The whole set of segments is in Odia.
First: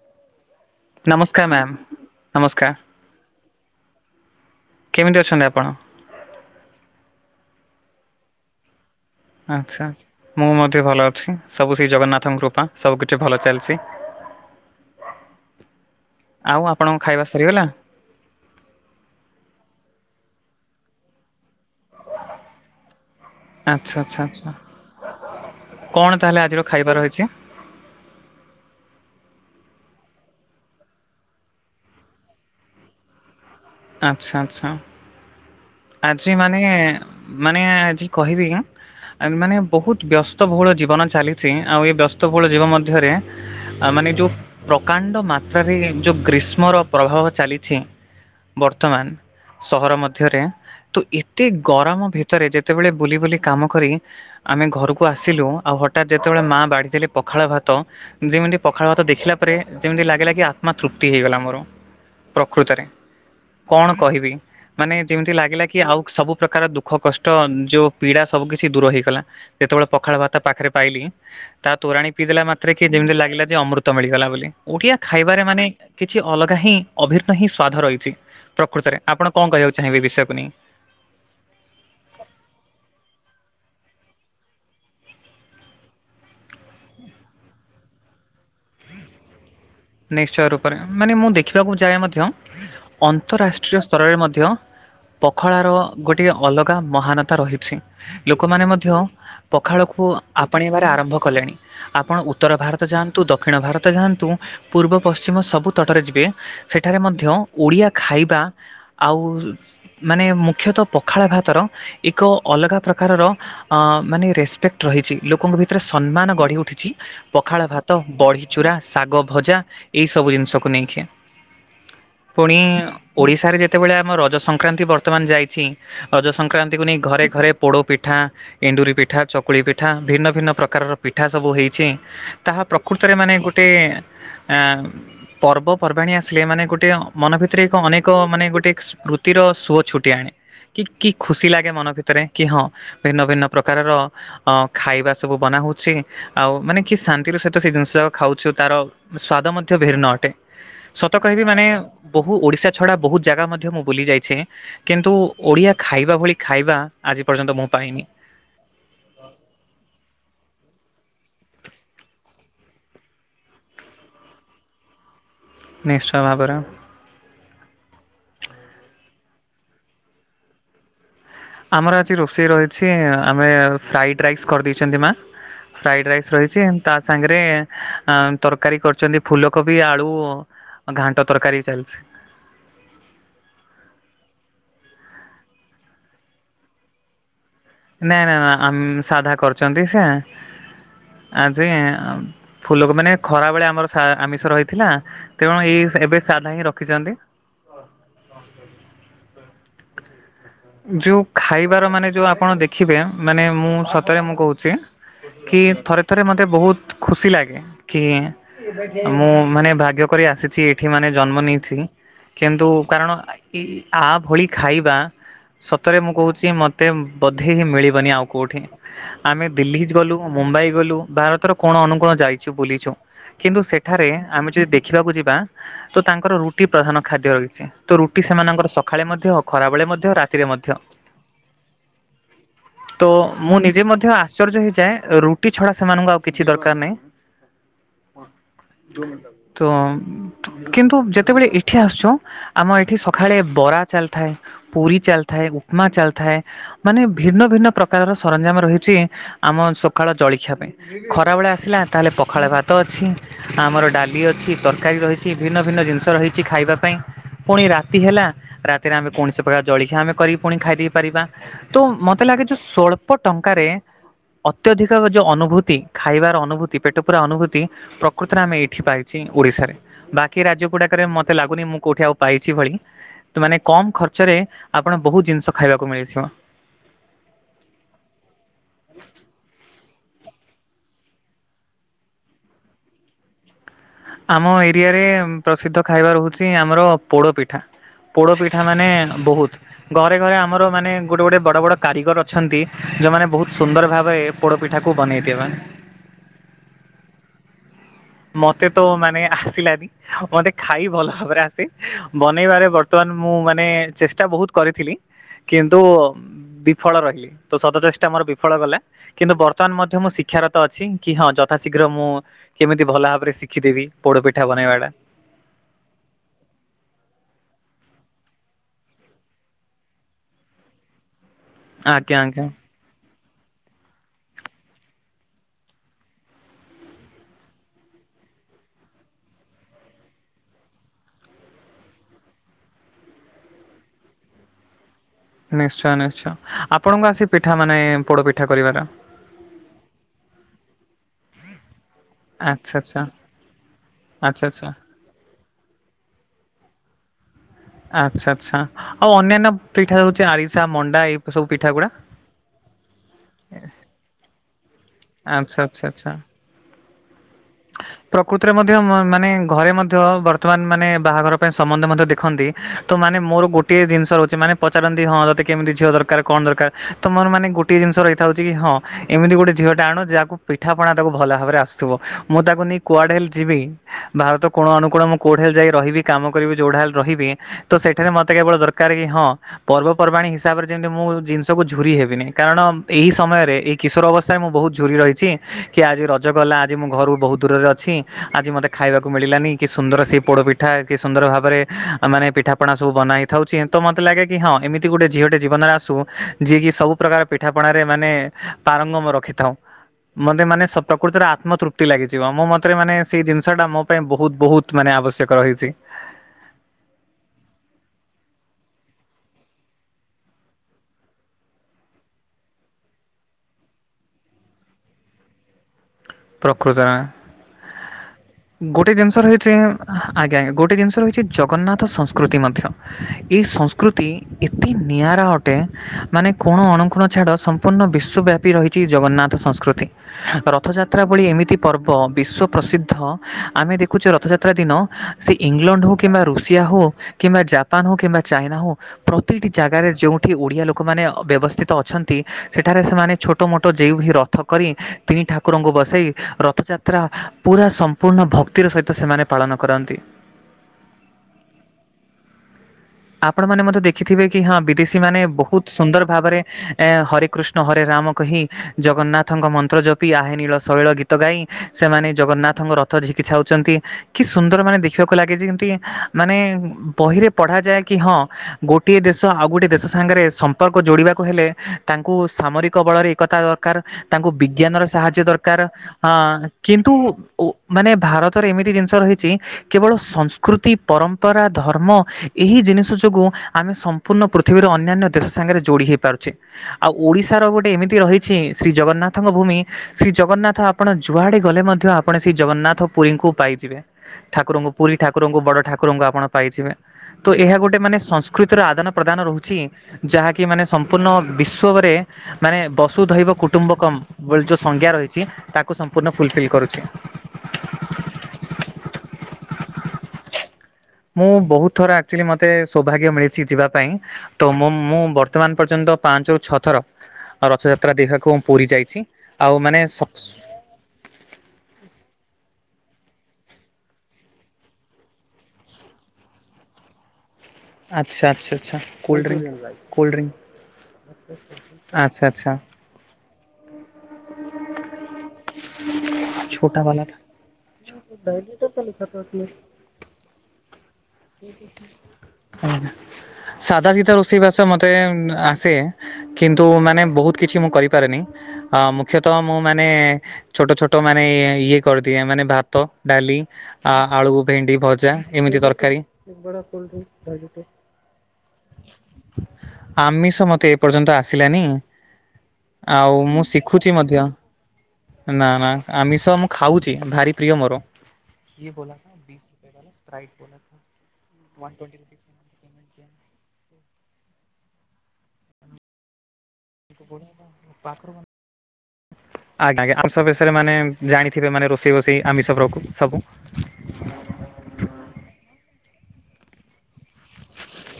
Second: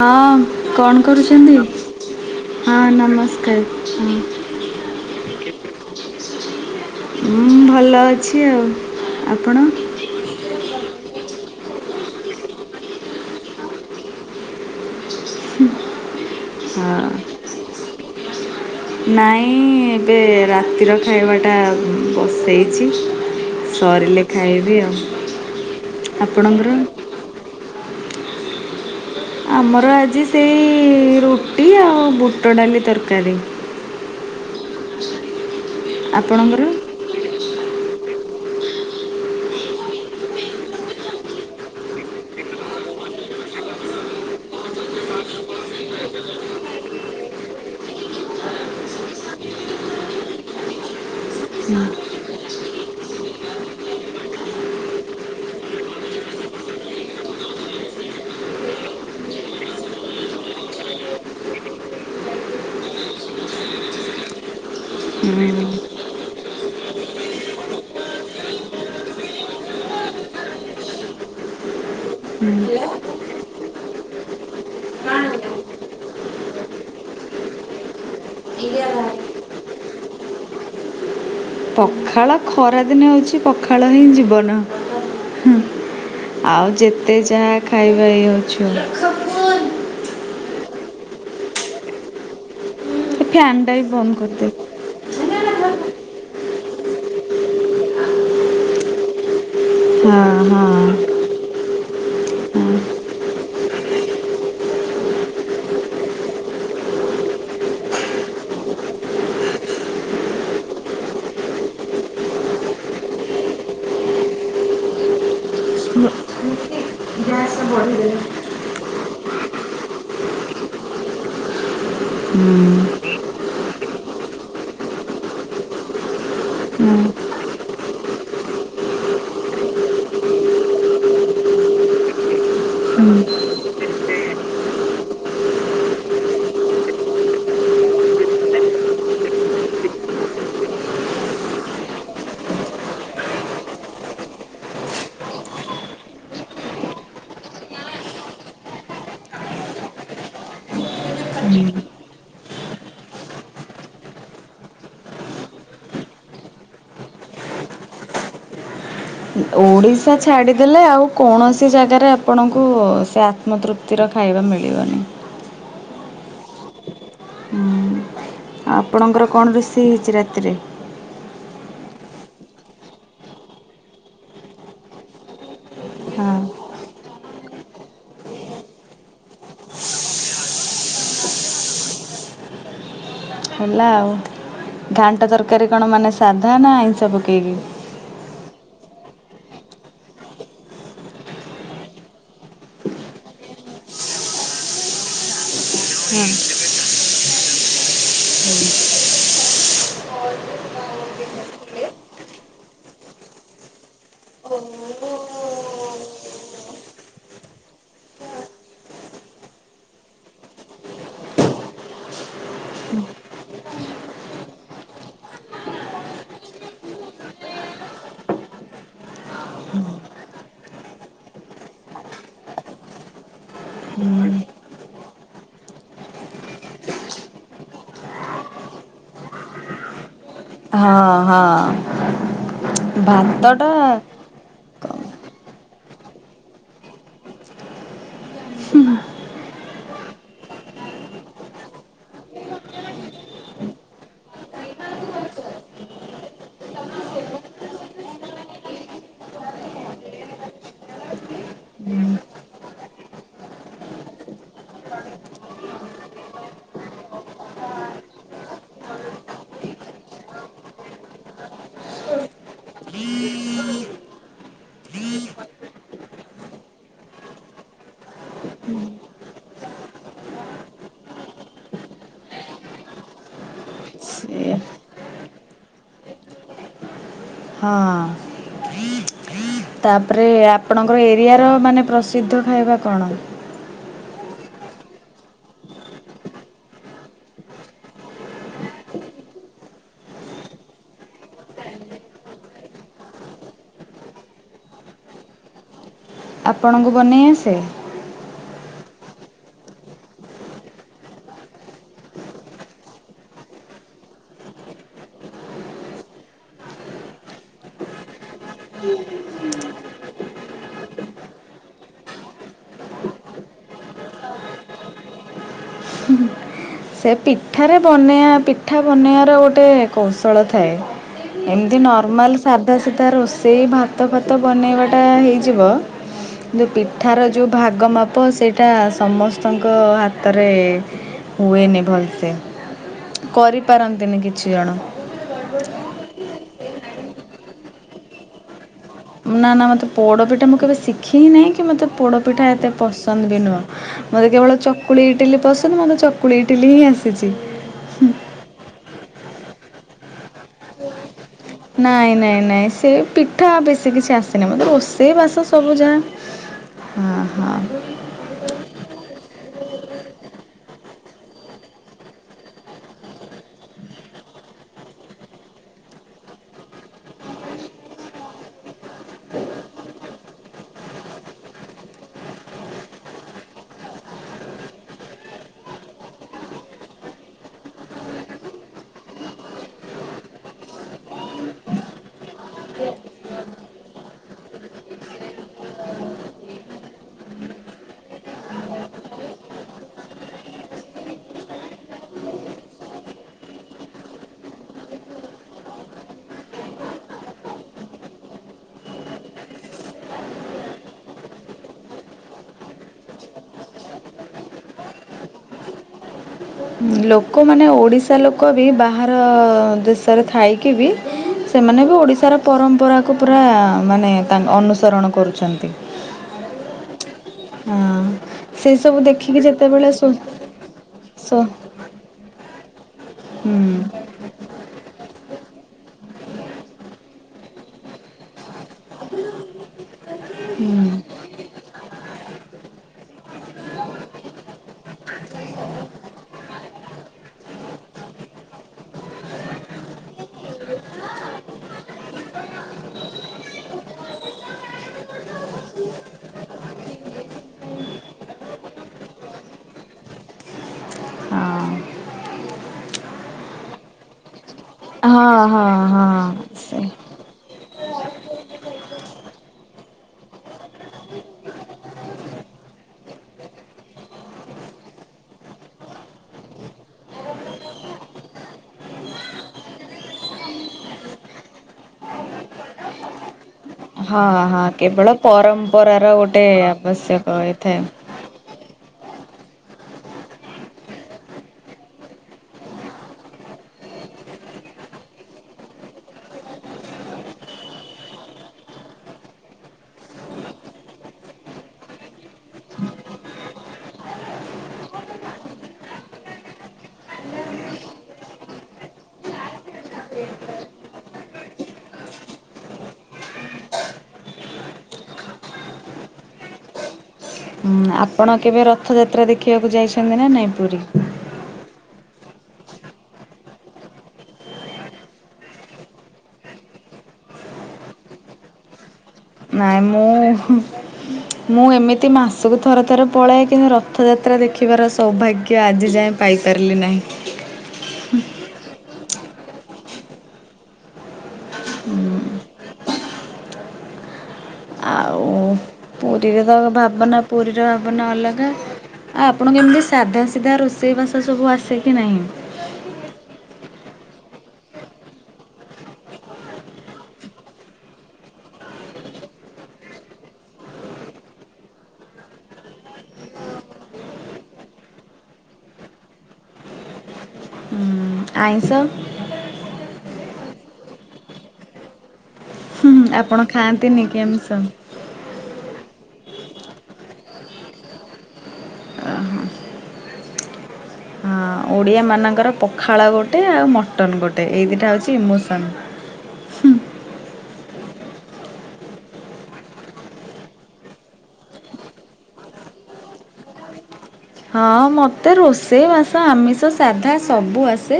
ହଁ କଣ ନମସ୍କାର କରୁଛନ୍ତି ମ୍ୟାମ୍ ନମସ୍କାର ହଁ ନମସ୍କାର ହୁଁ। କେମିତି ଅଛନ୍ତି ଆପଣ। ହୁଁ ଭଲ ଅଛି ଆଉ। ଆପଣ? ଆଚ୍ଛା ମୁଁ ମଧ୍ୟ ଭଲ ଅଛି ସବୁ ସେଇ ଜଗନ୍ନାଥଙ୍କ କୃପା ସବୁ କିଛି ଭଲ ଚାଲିଛି। ଆଉ ଆପଣଙ୍କ ହଁ ଖାଇବା ସାରିଗଲା। ନାଇଁ ଏବେ ରାତିର ଖାଇବାଟା ବସେଇଚି ଆଚ୍ଛା ଆଚ୍ଛା ସରିଲେ ଆଚ୍ଛା। ଖାଇବି ଆଉ। କଣ ତାହେଲେ ଆଜିର ଆପଣଙ୍କର? ଖାଇବା ରହିଛି। ଆମର ଆଜି ସେଇ ରୁଟି ଆଉ ବୁଟ ଡାଲି ତରକାରୀ। ଆଚ୍ଛା ଆଚ୍ଛା। ଆଜି ମାନେ ଆପଣଙ୍କର? ମାନେ ଆଜି କହିବି ଏ ମାନେ ବୋହୁତ ବ୍ୟସ୍ତ ଭୋହୁଳ ଜୀବନ ଚାଲିଛି ଆଉ ଏ ବ୍ୟସ୍ତ ଭୋହୁଳ ଜୀବ ମଧ୍ୟରେ ଆ ମାନେ ଯୋଉ ପ୍ରକାଣ୍ଡ ମାତ୍ରାରେ ଯୋଉ ଗ୍ରୀଷ୍ମର ପ୍ରଭାବ ଚାଲିଛି। ବର୍ତ୍ତମାନ ସହର ମଧ୍ୟରେ ତ ଏତେ ଗରମ ଭିତରେ ଯେତେବେଳେ ବୁଲି ବୁଲି କାମ କରି ଆମେ ଘରୁକୁ ଆସିଲୁ ଆଉ ହଠାତ୍ ଯେତେବେଳେ ମା ବଢ଼ିଦେଲେ ପଖାଳ ଭାତ। ଯେମିତି ପଖାଳ ଭାତ ଦେଖିଲା ପରେ ଯେମିତି ଲାଗିଲା କି ଆତ୍ମା ତୃପ୍ତି ହେଇଗଲା ମୋରୋ। ପ୍ରକୃତରେ କଣ କହିବି ମାନେ ଯେମିତି ଲା ହୁଁ ଗିଲା ହୁଁ। କି ଆଉ ସବୁ ପ୍ରକାର ଦୁଃଖ କଷ୍ଟ ଯୋଉ ପୀଡା ସବୁ କିଛି ଦୂର ହେଇଗଲା। ଯେତୋବୋଳେ ପଖାଳ ଭାତ ପାଖେରେ ପାଇଲି। ତା ତୋରାଣୀ ପିଇଦେଲା ମାତ୍ରେ କେ ଯେମିତି ଲାଗିଲା ଯେ ଅମୃତ ମିଳିଗଲା ବୋଲି ଓଡିଆ ଖାଇବାରେ ମାନେ କିଛି ଅଲଗା ହିଁ ଅଭିର୍ନ ହିଁ ସ୍ଵାଧ ରହିଛି ପ୍ରକୃତରେ ଆପଣ କଁ କହିବାକୁ ଚାହିଁବେ ଏଇ ବିଷୟକୁ ନେଇ। ପଖାଳ ଖରା ଦିନେ ହୋଉଚି ପଖାଳ ହିଁ ଜୀବନ। ଆଉ ଯେତେ ଯାହା ଖାଇବା ଇଏ ହୋଉଛି ହୋଉ। ନିଶ୍ଚୟ ରୁପରେ ମାନେ ମୁଁ ଦେଖିବାକୁ ଯାଏ ମଧ୍ୟ ଏ ଫ୍ୟାନ୍ ଟା ଅନ୍ତରାଷ୍ଟ୍ରୀୟ ବି ସ୍ତରରେ ବନ୍ଦ ମଧ୍ୟ କରିଦେ। ପଖଳାର ଗୋଟିଏ ଅଲଗା ମହାନତା ରହିଛି ଲୋକୋମାନେ ମଧ୍ୟ ପଖାଳକୁ ହଁ ହଁ ଆପଣେଇବାରେ ଆରମ୍ଭ କଲେଣି ଆପଣ ଉତ୍ତର ହଁ। ଭାରତ ଯାଆନ୍ତୁ ଦକ୍ଷିଣ ଭାରତ ଯାଆନ୍ତୁ। ପୂର୍ବ ପଶ୍ଚିମ ସବୁ ତଟରେ ଯିବେ ସେଠାରେ ମଧ୍ୟ ଓଡ଼ିଆ ଖାଇବା ଆଉ ମାନେ ମୁଖ୍ୟତଃ ପଖାଳ ଭାତର ଏକ ଅଲଗା ପ୍ରକାରର ଅଁ ମାନେ ରେସ୍ପେକ୍ଟ ରହିଛି ଲୋକୋଙ୍କ ଭିତରେ ସମ୍ମାନ ହୁଁ ଗଢ଼ିଉଠିଛି। ପଖାଳ ଭାତ ବଢି ଚୁରା ଶାଗ ଭଜା ଏଇ ସବୁ ଜିନିଷକୁ ନେଇକି। ପୁଣି ଓଡ଼ିଶାରେ ଯେତେବୋଳେ ଆମ ରଜ ସଂକ୍ରାନ୍ତି ବର୍ତ୍ତମାନ ଯାଇଛି। ରଜ ସଂକ୍ରାନ୍ତିକୁ ନେଇ ଘରେ ଘରେ ପୋଡୋ ପିଠା। ଏଣ୍ଡୁରି ପିଠା ଚକୁଳି ପିଠା ଭିନ୍ନ ଭିନ୍ନ ପ୍ରକାରର ପିଠା ସବୁ ହେଇଛି। ତାହା ପ୍ରକୃତରେ ହୁଁ। ମାନେ ଗୋଟେ ଆଁ ପର୍ବପର୍ବାଣୀ ଆସିଲେ ମାନେ ଗୋଟେ ମନ ଭିତରେ ଏକ ଅନେକ ମାନେ ଗୋଟେ ସ୍ମୃତିର ସୁଅ ଛୁଟି ଆଣେ। [unintelligible] କି ଖୁସି ଲାଗେ ମନ ଭିତରେ କି ହଁ ଭିନ୍ନ ଭିନ୍ନ ପ୍ରକାରର ଅ ଖାଇବା ସବୁ ବନା ହୋଉଛି ଆଉ ମାନେ କି ଶାନ୍ତିର ସହିତ ସେଇ ଜିନିଷ ଖାଉଛୁ ତାର ସ୍ଵାଦ ମଧ୍ୟ ଭିର୍ନ ଅଟେ। ସତ କହିବି ମାନେ ବୋହୁ ଓଡ଼ିଶା ଛଡା ବୋହୁତ ଜାଗା ମଧ୍ୟ ମୁଁ ବୁଲି ଯାଇଛି। କିନ୍ତୁ ଓଡିଆ ଖାଇବା ଭଳି ଖାଇବା ଆଜି ପର୍ଯ୍ୟନ୍ତ ମୁଁ ପାଇନି। ଓଡ଼ିଶା ଛାଡ଼ିଦେଲେ ଆଉ କୌଣସି ଜାଗାରେ ଆପଣଙ୍କୁ ସେ ଆତ୍ମତୃ ପ୍ତିର ଖାଇବା ମିଳିବନି। ନିଶ ଭାବର ହୁଁ। ଆପଣଙ୍କର କଣ ରୋଷେଇ ହେଇଛି ରାତିରେ? ଆମର ଆଜି ରୋଷେଇ ରହିଛି ଆମେ ଫ୍ରାଇଡ଼୍ ରାଇସ୍ କରିଦେଇଛନ୍ତି ମା ଫ୍ରାଏଡ଼ ରାଇସ୍ ହଁ ରହିଛି ତା ସାଙ୍ଗରେ ତରକାରୀ କରିଛନ୍ତି ଫୁଲକୋବି ଆଳୁ ଘାଣ୍ଟ ତରକାରୀ ବି ଚାଲିଛି ହେଲା ଆଉ ଘାଣ୍ଟ ତରକାରୀ କଣ ମାନେ ସାଧା ନା ଆଇଁଷ ପକେଇକି? ନା ନା ଆମ ସାଧା କରିଛନ୍ତି ଯେ ଆଜି ଫୁଲ ମାନେ ଖରା ବଳେ ଆମର ଆମିଷ ରହିଥିଲା ତେଣୁ ଏଇ ଏବେ ହଁ। ସାଧା ହିଁ ରଖିଛନ୍ତି ହଁ ଯୋଉ ଖାଇବାର ମାନେ ଯୋଉ ଆପଣ ଦେଖିବେ ମାନେ ମୁଁ ସତରେ ମୁଁ କହୁଛି କି ଥରେ ଥରେ ମୋତେ ବହୁତ ଖୁସି ଲାଗେ କି ମୁଁ ମାନେ ଭାଗ୍ୟ କରି ଆସିଛି ଏଠି ମାନେ ଜନ୍ମ ନେଇଛି କିନ୍ତୁ କାରଣ ଏଇ ଆ ଭଳି ଖାଇବା ସତରେ ମୁଁ କହୁଛି ମୋତେ ବୋଧେ ଇ ହି ମିଳିବନି ଆଉ କୋଉଠି ଆମେ ଦିଲ୍ଲୀ ଗଲୁ ମୁମ୍ବାଇ ଗଲୁ ଭାରତର କଣ ଅନୁକୋଣ ଯାଇଛୁ ବୁଲିଛୁ କିନ୍ତୁ ସେଠାରେ ଆମେ ଯଦି ଦେଖିବାକୁ ଯିବା ତ ତାଙ୍କର ରୁଟି ପ୍ରଧାନ ଖାଦ୍ୟ ରହିଛି ତ ରୁଟି ସେମାନଙ୍କର ସକାଳେ ମଧ୍ୟ ଖରାବେେଳେ ମଧ୍ୟ ରା ଥିରେ ମଧ୍ୟ ହଁ ହଁ ତ ଭାତ ମୁଁ ଟା ନିଜେ ମଧ୍ୟ ଆଶ୍ଚର୍ଯ୍ୟ ହେଇଯାଏ ରୁଟି ଛଡା ସେମାନଙ୍କୁ ଆଉ କିଛି ଦରକାର ନାହିଁ ହୁଁ ତ କିନ୍ତୁ ଯେତେବେଳେ ଏଠି ଆସୁଛୁ ଆମ ଏଇଠି ସକାଳେ ବରା ଚାଲିଥାଏ ପୁରୀ ଚାଲଥାଏ ଉପମା ଚାଲଥାଏ ମାନେ ଭିନ୍ନ ଭିନ୍ନ ପ୍ରକାରର ସରଞ୍ଜାମ ରହିଛି ଆମ ସକାଳ ଜଳଖିଆ ପାଇଁ ଖରାବେଳେ ଆସିଲା ତାହେଲେ ପଖାଳ ଭାତ ଅଛି ଆମର ଡାଲି ଅଛି ତରକାରୀ ରହିଛି ଭିନ୍ନ ଭିନ୍ନ ଜିନିଷ ରହିଛି ଖାଇବା ପାଇଁ ପୁଣି ରାତି ହେଲା ରାତିରେ ଆମେ କୌଣସି ପ୍ରକାର ଜଳଖିଆ ଆମେ କରିିକି ପୁଣି ଖାଇ ଦେଇ ପାରିବା ତ ମୋତେ ଲାଗେ ଯ ସ୍ୱଳ୍ପ ଟଙ୍କାରେ ଅତ୍ୟଧିକ ଯୋଉ ଅନୁଭୂତି ଖାଇବାର ଅନୁଭୂତି ପେଟ ପୂରା ଅନୁଭୂତି ପ୍ରକୃତରେ ଆମେ ଏଇଠି ପାଇଛି ଓଡିଶାରେ ବାକି ରାଜ୍ୟ ଗୁଡାକରେ ମୋତେ ଲାଗୁନି ମୁଁ କୋଉଠି ଆଉ ପାଇଛି ଭଳି ମାନେ କମ ଖର୍ଚ୍ଚରେ ସେ ଆପଣ ବହୁତ ଜିନିଷ ଖାଇବାକୁ ମିଳିଥିବ ହଁ ତାପରେ ଆପଣଙ୍କର ଏରିଆ ର ମାନେ ପ୍ରସିଦ୍ଧ ଖାଇବା କଣ? ଆମ ଏରିଆରେ ପ୍ରସିଦ୍ଧ ଖାଇବାର ହେଉଛି ଆମର ପୋଡ଼ପିଠା ପୋଡ଼ପିଠା ମାନେ ବହୁତ ଘରେ ଘରେ ଆମର ମାନେ ଗୋଟେ ଗୋଟେ ବଡ଼ ବଡ଼ କାରିଗର ଅଛନ୍ତି ଯେଉଁମାନେ ବହୁତ ସୁନ୍ଦର ଭାବରେ ପୋଡ଼ ପିଠା କୁ ବନେଇଦବା ଆପଣଙ୍କୁ ବନେଇ ଆସେ ମୋତେ ତ ମାନେ ଆସିଲାନି ମୋତେ ଖାଇ ଭଲ ଭାବରେ ଆସେ ବନେଇବାରେ ବର୍ତ୍ତମାନ ମୁଁ ମାନେ ଚେଷ୍ଟା ବହୁତ କରିଥିଲି କିନ୍ତୁ ବିଫଳ ରହିଲି ତ ସତଚେଷ୍ଟା ମୋର ବିଫଳ ଗଲା କିନ୍ତୁ ବର୍ତ୍ତମାନ ମଧ୍ୟ ମୁଁ ଶିକ୍ଷାରତ ଅଛି କି ହଁ ଯଥାଶୀଘ୍ର ମୁଁ କେମିତି ଭଲ ଭାବରେ ଶିଖିଦେବି ପୋଡପିଠା ବନେଇବାଟା ହୁଁ ସେ ପିଠାରେ ବନେଇବା ପିଠା ବନେଇବାର ଗୋଟେ କୌଶଳ ଥାଏ ଏମିତି ଆଜ୍ଞା ନର୍ମାଲ ଆଜ୍ଞା ସ ସିଧା ସିଧା ରୋଷେଇ ଭାତ ଫାତ ବନେଇବା ଟା ହେଇଯିବ କିନ୍ତୁ ପିଠାର ଯୋଉ ଭାଗ ମାପ ସେଇଟା ସମସ୍ତଙ୍କ ହାତରେ ହୁଏନି ଭଲସେ କରିପାରନ୍ତିନି କିଛି ଜଣ ନିଶ୍ଚୟ ନିଶ୍ଚୟ ଆପଣଙ୍କୁ ଆସି ପିଠା ମାନେ ପୋଡ଼ପିଠା କରିବାର ନା ନା ମତେ ପୋଡପିଠା ମୁଁ କେବେ ଶିଖି ନାହିଁ କି ମତେ ପୋଡ଼ପି ପିଠା ଏତେ ଆଚ୍ଛା ଆଚ୍ଛା ପସନ୍ଦ ବି ନୁହଁ ଆଚ୍ଛା ମୋତେ କେବଳ ଆଚ୍ଛା ଚକୁଳି ଚକୁଳି ଇଟିଲି ପସନ୍ଦ ମୋତେ ଚକୁଳି ଇଟିଲି ହିଁ ଆସିଛି। ଆଚ୍ଛା ଚ୍ଛା ଆଉ ଅନ୍ୟାନ୍ୟ ପିଠା ହେଉଛି ଆରିସା ମଣ୍ଡା ଏ ନାଇଁ ନାଇଁ ନାଇଁ ସେ ପିଠା ବେଶୀ କିଛି ଆସିନି ମତେ ରୋଷେଇ ବାସ ଆଚ୍ଛା ସବୁ ଆଚ୍ଛା ଯାହା ଆଚ୍ଛା ହଁ ହଁ ପ୍ରକୃତିରେ ମଧ୍ୟ ମାନେ ଘରେ ମଧ୍ୟ ବର୍ତ୍ତମାନ ମାନେ ବାହାଘର ପାଇଁ ସମନ୍ଧ୍ ମଧ୍ୟ ଦେଖନ୍ତି। ତ ମାନେ ମୋର ଗୋଟିଏ ଜିନିଷ ରହୁଛି ମାନେ ପଚାରନ୍ତି ହଁ ତତେ କେମିତି ଝିଅ ଦରକାର କଣ ଦରକାର୍ ତମର ମାନେ ଗୋଟେ ଜିନିଷ ରହିଥାଉଛି କି ହଁ। ଏମିତି ଗୋଟେ ଝିଅ ଟା ଆଣୁ ଯାହାକୁ ପିଠାପଣା ତାକୁ ଭଲ ଭାବରେ ଆସଥିବ ମୁଁ ତାକୁ ନେଇ କୁଆଡ଼େ ହେଲେ ଯିବି। ଭାରତ କୋଣ ଅନୁକୋଣ ମୁଁ କୋଉଠା ହେଲେ ଯାଇକ ରହିବି କାମ କରିବି ଯୋଉଟା ହେଲେ ରହିବି। ତ ସେଠାରେ ମତେ କେବଳ ଦରକାର କି ହଁ। ପର୍ବପର୍ବାଣିୀ ହିସାବରେ ଯେମତି ମୁଁ ଜିନିଷକୁ ଝୁରି ହେବିନି କାରଣ ଏହି ସମୟରେ ଏଇ କିଶୋର ଅବସ୍ଥାରେ ମୁଁ ବହୁତ ଝୁରି ରହିଛି କି ଆଜି ରଜ ଗଲା ଆଜି ମୁଁ ଘରୁ ବହୁତ ଦୂରରେ ଅଛି ଆଜି ମୋତେ ଖାଇବାକୁ ମିଳିଲାନି କି ସୁନ୍ଦର ସେ ପୋଡ଼ ପିଠା କି ସୁନ୍ଦର ଭାବରେ ମାନେ ପିଠା ଆପଣ ସବ ବନେଇ ଥାଉଛି ତ ମତେ ଲାଗେ କି ହଁ ଏମିତି ଗୋଟେ ଝିଅଟେ ଜୀବନରେ ଆସୁ ଯିଏ କି ସବୁ ପ୍ରକାର ପିଠାପଣାାରେ ମାନେ ପାରଙ୍ଗମ ରଖିଥାଉ ମତେ ମାନେ ପ୍ରକୃତରେ ସତ ମାନେ ଆତ୍ମତୃପ୍ତି ଲାଗିଯିବ ମୋ ମତରେ ମାନେ ସେଇ ଜିନିଷ ଟା ମୋ ପାଇଁ ବହୁତ୍ ବହୁତ୍ ମାନେ ଆବଶ୍ୟକ ରହିଛି। ଲୋକମାନେ ଓଡ଼ିଶା ଲୋକ ବି ବାହାର ଦେଶରେ ଥାଇକି ବି ସେମାନେ ବି ଓଡିଶାର ପରମ୍ପରାକୁ ପୁରା ମାନେ ତାଙ୍କ ଅନୁସରଣ କରୁଛନ୍ତି। ପ୍ରକୃତରେ ହଁ ଗୋଟେ ସେସବୁ ଜିନିଷ ଦେଖିକି ରହିଛି ଯେତେବେଳେ ସୋ ଆଜ୍ଞା ଆଜ୍ଞା ଗୋଟେ ଜିନିଷ ରହିଛି ସୋ ଜଗନ୍ନାଥ ସଂସ୍କୃତି ମଧ୍ୟ। ଏଇ ହୁଁ ସଂସ୍କୃତି। ଏତେ ନିଆଁରା ଅଟେ ମାନେ କୋଣ ଅନୁକୋଣ ଛାଡ଼ ସମ୍ପୂର୍ଣ୍ଣ ବିଶ୍ୱବ୍ୟାପୀ ରହିଛି ଜଗନ୍ନାଥ ସଂସ୍କୃତି ହୁଁ ରଥଯାତ୍ ରାତ୍ରା ଭଳି ଏମିତି ପର୍ବ ବିଶ୍ଵ ପ୍ରସିଦ୍ଧ ଆମେ ଦେଖୁଛୁ ରଥଯାତ୍ରା ଦିନ ସେ ଇଂଲଣ୍ଡ ହଉ କିମ୍ବା ରୁଷିଆ ହଉ କିମ୍ବା ଜାପାନ ହଉ କିବା ଚାଇନା ହଉ ପ୍ରତିଟି ଜାଗାରେ ଯେଉଁଠି ଓଡ଼ିଆ ଲୋକମାନେ ବ୍ୟବସ୍ଥିତ ଅଛନ୍ତି ସେଠାରେ ସେମାନେ ଛୋଟ ମୋଟ ଯେଉଁ ବି ର ଥକରି ତିନି ଠାକୁରଙ୍କୁ ବସେ ସେଇ ରଥଯାତ୍ରା ପୁରା ସମ୍ପୂର୍ଣ୍ଣ ଭକ୍ତିର ସହିତ ସେମାନେ ପାଳନ କରନ୍ତି। ହଁ ଆପଣ ମାନେ ମଧ୍ୟ ଦେଖିଥିବେ କି ହଁ ବିଦେଶୀ ମାନେ ହଁ ବହୁତ ହଁ ସୁନ୍ଦର ହଁ ଭାବରେ ସେ ଏ ହରେ କୃଷ୍ଣ ହରେ ରାମ କହି ଜଗନ୍ନାଥଙ୍କ ମନ୍ତ୍ର ଜପି ଆହେ ନୀଳ ଶୈଳ ଗୀତ ଗାଇ ସେମାନେ ଜଗନ୍ନାଥଙ୍କ ରଥ ଝିକି ଯାଉଉଛନ୍ତି କି ସୁନ୍ଦର ମାନେ ଦେଖିବାକୁ ଲାଗେ ଯେ ଯେମତି ମାନେ ବହିରେ ପଢ଼ାଯାଏ କି ହଁ ଗୋଟିଏ ଦେଶ ଆଉ ଗୋଟିଏ ଦେଶ ସାଙ୍ଗରେ ସମ୍ପର୍କ ଯୋଡ଼ିବାକୁ ହେଲେ ତାଙ୍କୁ ସାମରିକ ବଳରେ ଏକତା ହଁ ତାଙ୍କୁ ହଁ ବିଜ୍ଞାନର କେବଳ ସାହାଯ୍ୟ ଦରକାର ହଁ ପରମ୍ପରାର ଗୋଟେ କିନ୍ତୁ ଆବଶ୍ୟକ ହୋଇଥାଏ ମାନେ ଭାରତ ର ଏମିତି ଜିନିଷ ରହିଛି କେବଳ ସଂସ୍କୃତି ପରମ୍ପରା ଧର୍ମ ଏହି ଜିନିଷ ଯୋଗୁ ଆମେ ସମ୍ପୂର୍ଣ୍ଣ ପୃଥିବୀର ଅନ୍ୟାନ୍ୟ ଦେଶ ସାଙ୍ଗରେ ଯୋଡି ହେଇ ପାରୁଛେ। ଆଉ ଓଡିଶାର ଗୋଟେ ଏମିତି ରହିଛି ଶ୍ରୀ ଜଗନ୍ନାଥଙ୍କ ଭୂମି। ଶ୍ରୀ ଜଗନ୍ନାଥ ଆପଣ ଯୁଆଡେ ଗଲେ ମଧ୍ୟ ଆପଣ ସେ ଜଗନ୍ନାଥ ପୁରୀଙ୍କୁ ପାଇଯିବେ। ଠାକୁରଙ୍କୁ ପୁରୀ ଠାକୁରଙ୍କୁ ବଡ ଠାକୁରଙ୍କୁ ଆପଣ ପାଇଯିବେ। ତ ଏହା ଗୋଟେ ଗୋଟେ ମାନେ ସଂସ୍କୃତିର ଆଦାନ ପ୍ରଦାନ ରହୁଛି ଯାହାକି ମାନେ ସମ୍ପୂର୍ଣ୍ଣ ବିଶ୍ଵରେ ମାନେ ବସୁ ଧୈବ କୁଟୁମ୍ବକମ ଯୋଉ ସଂଜ୍ଞା ରହିଛି ତାକୁ ସମ୍ପୂର୍ଣ୍ଣ ଫୁଲଫିଲ୍ କରୁଛି। ହୁଁ ଆପଣ କେବେ ରଥଯାତ୍ରା ଦେଖିବାକୁ ଯାଇଛନ୍ତି ନା ନାଇଁ ପୁରୀ? ମୁଁ ବହୁତ ଥର ଆକଚୁଆଲି ମ ମତେ ସୌଭାଗ୍ୟ ମିଳିଛି ଯିବା ପାଇଁ ତ ମୁଁ ବର୍ତ୍ତମାନ ପର୍ଯ୍ୟନ୍ତ ପାଞ୍ଚ ରୁ ଛଅ ଥର ରଥଯାତ୍ରା ଦେଖିବାକୁ ମୁଁ ପୁରୀ ଯାଇଛି ଆଉ ନାଇଁ ମାନେ ସ ମୁଁ ମୁଁ ଏମିତି ମାସକୁ ଥରେ ଥରେ ପଳାଏ କିନ୍ତୁ ରଥଯାତ୍ରା ଦେଖିବାର ସୌଭାଗ୍ୟ ଆଜି ଯାଏଁ ପାଇସାରିଲି ନାହିଁ। ଆଛା -ଆଛା -ଆଛା କୋଲ୍ଡରିଙ୍କ-କୋଲ୍ଡରୀଙ୍କ୍ ଆଛା -ଆଛା। ଆଉ [unintelligible] ପୁରୀରେ ତ ଛୋଟା ବାଲା ଭାବନା ପୁରୀର ଭାବନା ଅଲଗା, ଆଉ ଆପଣଙ୍କୁ ଏମିତି ସାଧା ସିଧା ରୋଷେଇ [unintelligible] କି ନାହିଁ? ସାଧା ସିଧା ରୋଷେଇ ବାସ ମତେ ଆସେ। କିନ୍ତୁ ମାନେ ବହୁତ କିଛି ମୁଁ କରିପାରେନି ମୁଖ୍ୟତଃ ମୁଁ ମାନେ ଛୋଟ ଛୋଟ ମାନେ ଇଏ କରିଦିଏ ମାନେ ଭାତ, ଡାଲି ଆ ଆଳୁ ଭେଣ୍ଡି ଭଜା, ଏମିତି ତରକାରୀ। ଆଇଁସ। ଆମିଷ ମତେ ଏ ପର୍ଯ୍ୟନ୍ତ ଆସିଲାନି। ହୁଁ ଆଉ ଆପଣ ମୁଁ ଶିଖୁଛି ଖାଆନ୍ତିନି କି ମଧ୍ୟ। ଆମିଷ? ନା ନା ଆମିଷ ମୁଁ ଖାଉଛି ଭାରି ପ୍ରିୟ ମୋର। [unintelligible] ହଁ ଓଡ଼ିଆମାନଙ୍କର ପଖାଳ ଗୋଟେ ଆଉ ମଟନ୍ ଗୋଟେ, ଏଇ ଦୁଇଟା ହେଉଛି ଇମୋସନ୍। [inaudible] ଆଜ୍ଞା ଆମିଷ ବିଷୟରେ ମାନେ ଜାଣିଥିବେ ମାନେ ରୋଷେଇ ବୋଷେଇ ଆମିଷ ପ୍ରକୁ ସବୁ। ହଁ ମତେ ରୋଷେଇ ବାସ ଆମିଷ ସାଧା ସବୁ ଆସେ,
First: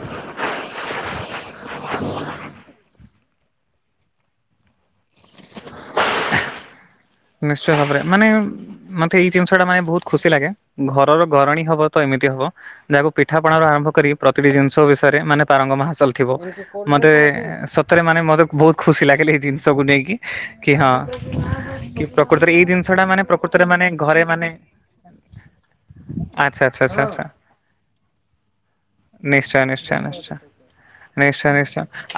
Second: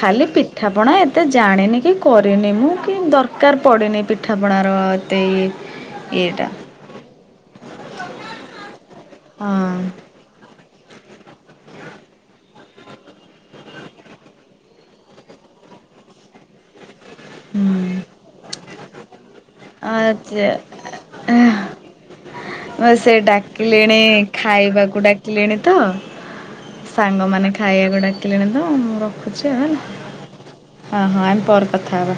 ଖାଲି ପିଠାପଣା ଏତେ ଏତେ ଜାଣିନି କି କରିନି ମୁଁ କି ଦରକାର ପଡ଼ିନି ପିଠାପଣାର ଏତେ ଇଏ। ଏଇଟା ନିଶ୍ଚୟ ଭାବରେ ମାନେ ମତେ ଏଇ ଜିନିଷ ଟା ହଁ ମାନେ ବହୁତ ଖୁସି ଲାଗେ ଘରର ଗରଣୀ ହବ ତ ଏମିତି ହବ। ଯାହାକୁ ପିଠାପଣ ର ଆରମ୍ଭ କରି ପ୍ରତିଟି ଜିନିଷ ବିଷୟରେ ମାନେ ପାରଙ୍ଗମ ହାସଲ ଥିବ। ମତେ ହୁଁ ସତରେ ମାନେ ମତେ ବହୁତ ଖୁସି ଲାଗିଲେ ଏଇ ଜିନିଷକୁ ନେଇକି, କି ହଁ। ଆଚ୍ଛା କି ପ୍ରକୃତରେ ଏଇ ଜିନିଷ ଟା ସେ ମାନେ ପ୍ରକୃତରେ ମାନେ ଡାକିଲେଣି ଘରେ ମାନେ ଖାଇବାକୁ ଡାକିଲେଣି ତ ଆଛା -ଆଛା -ଆଛା-ଆଛା ସାଙ୍ଗମାନେ ଖାଇବାକୁ ଡାକିଲେଣି ତ ମୁଁ ରଖୁଛି ଆଉ ହେଲା ନିଶ୍ଚୟ-ନିଶ୍ଚୟ-ନିଶ୍ଚୟ। ହଁ ହଁ ଆମେ ପରେ ନିଶ୍ଚୟ-ନିଶ୍ଚୟ କଥା ହେବା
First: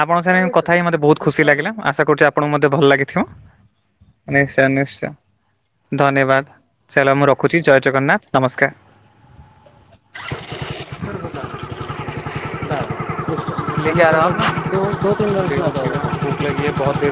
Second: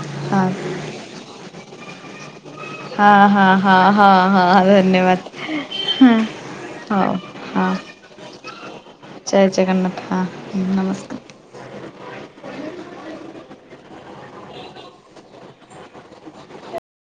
ଆପଣଙ୍କ ହଁ ସାଙ୍ଗେ କଥା ହେଇକି ମତେ ବହୁତ ଖୁସି ଲାଗିଲା ଆଶା କରୁଛି ଆପଣଙ୍କୁ ମଧ୍ୟ ଭଲ ଲାଗିଥିବ? ହଁ-ହଁ-ହଁ। ନିଶ୍ଚୟ-ନିଶ୍ଚୟ ଧନ୍ୟବାଦ ହଉ ଚାଲ ମୁଁ ରଖୁଛି ହଁ ଜୟ ଜଗନ୍ନାଥ, ନମସ୍କାର। ଜୟ ଜଗନ୍ନାଥ ହଁ ନମସ୍କାର। [unintelligible] [unintelligible]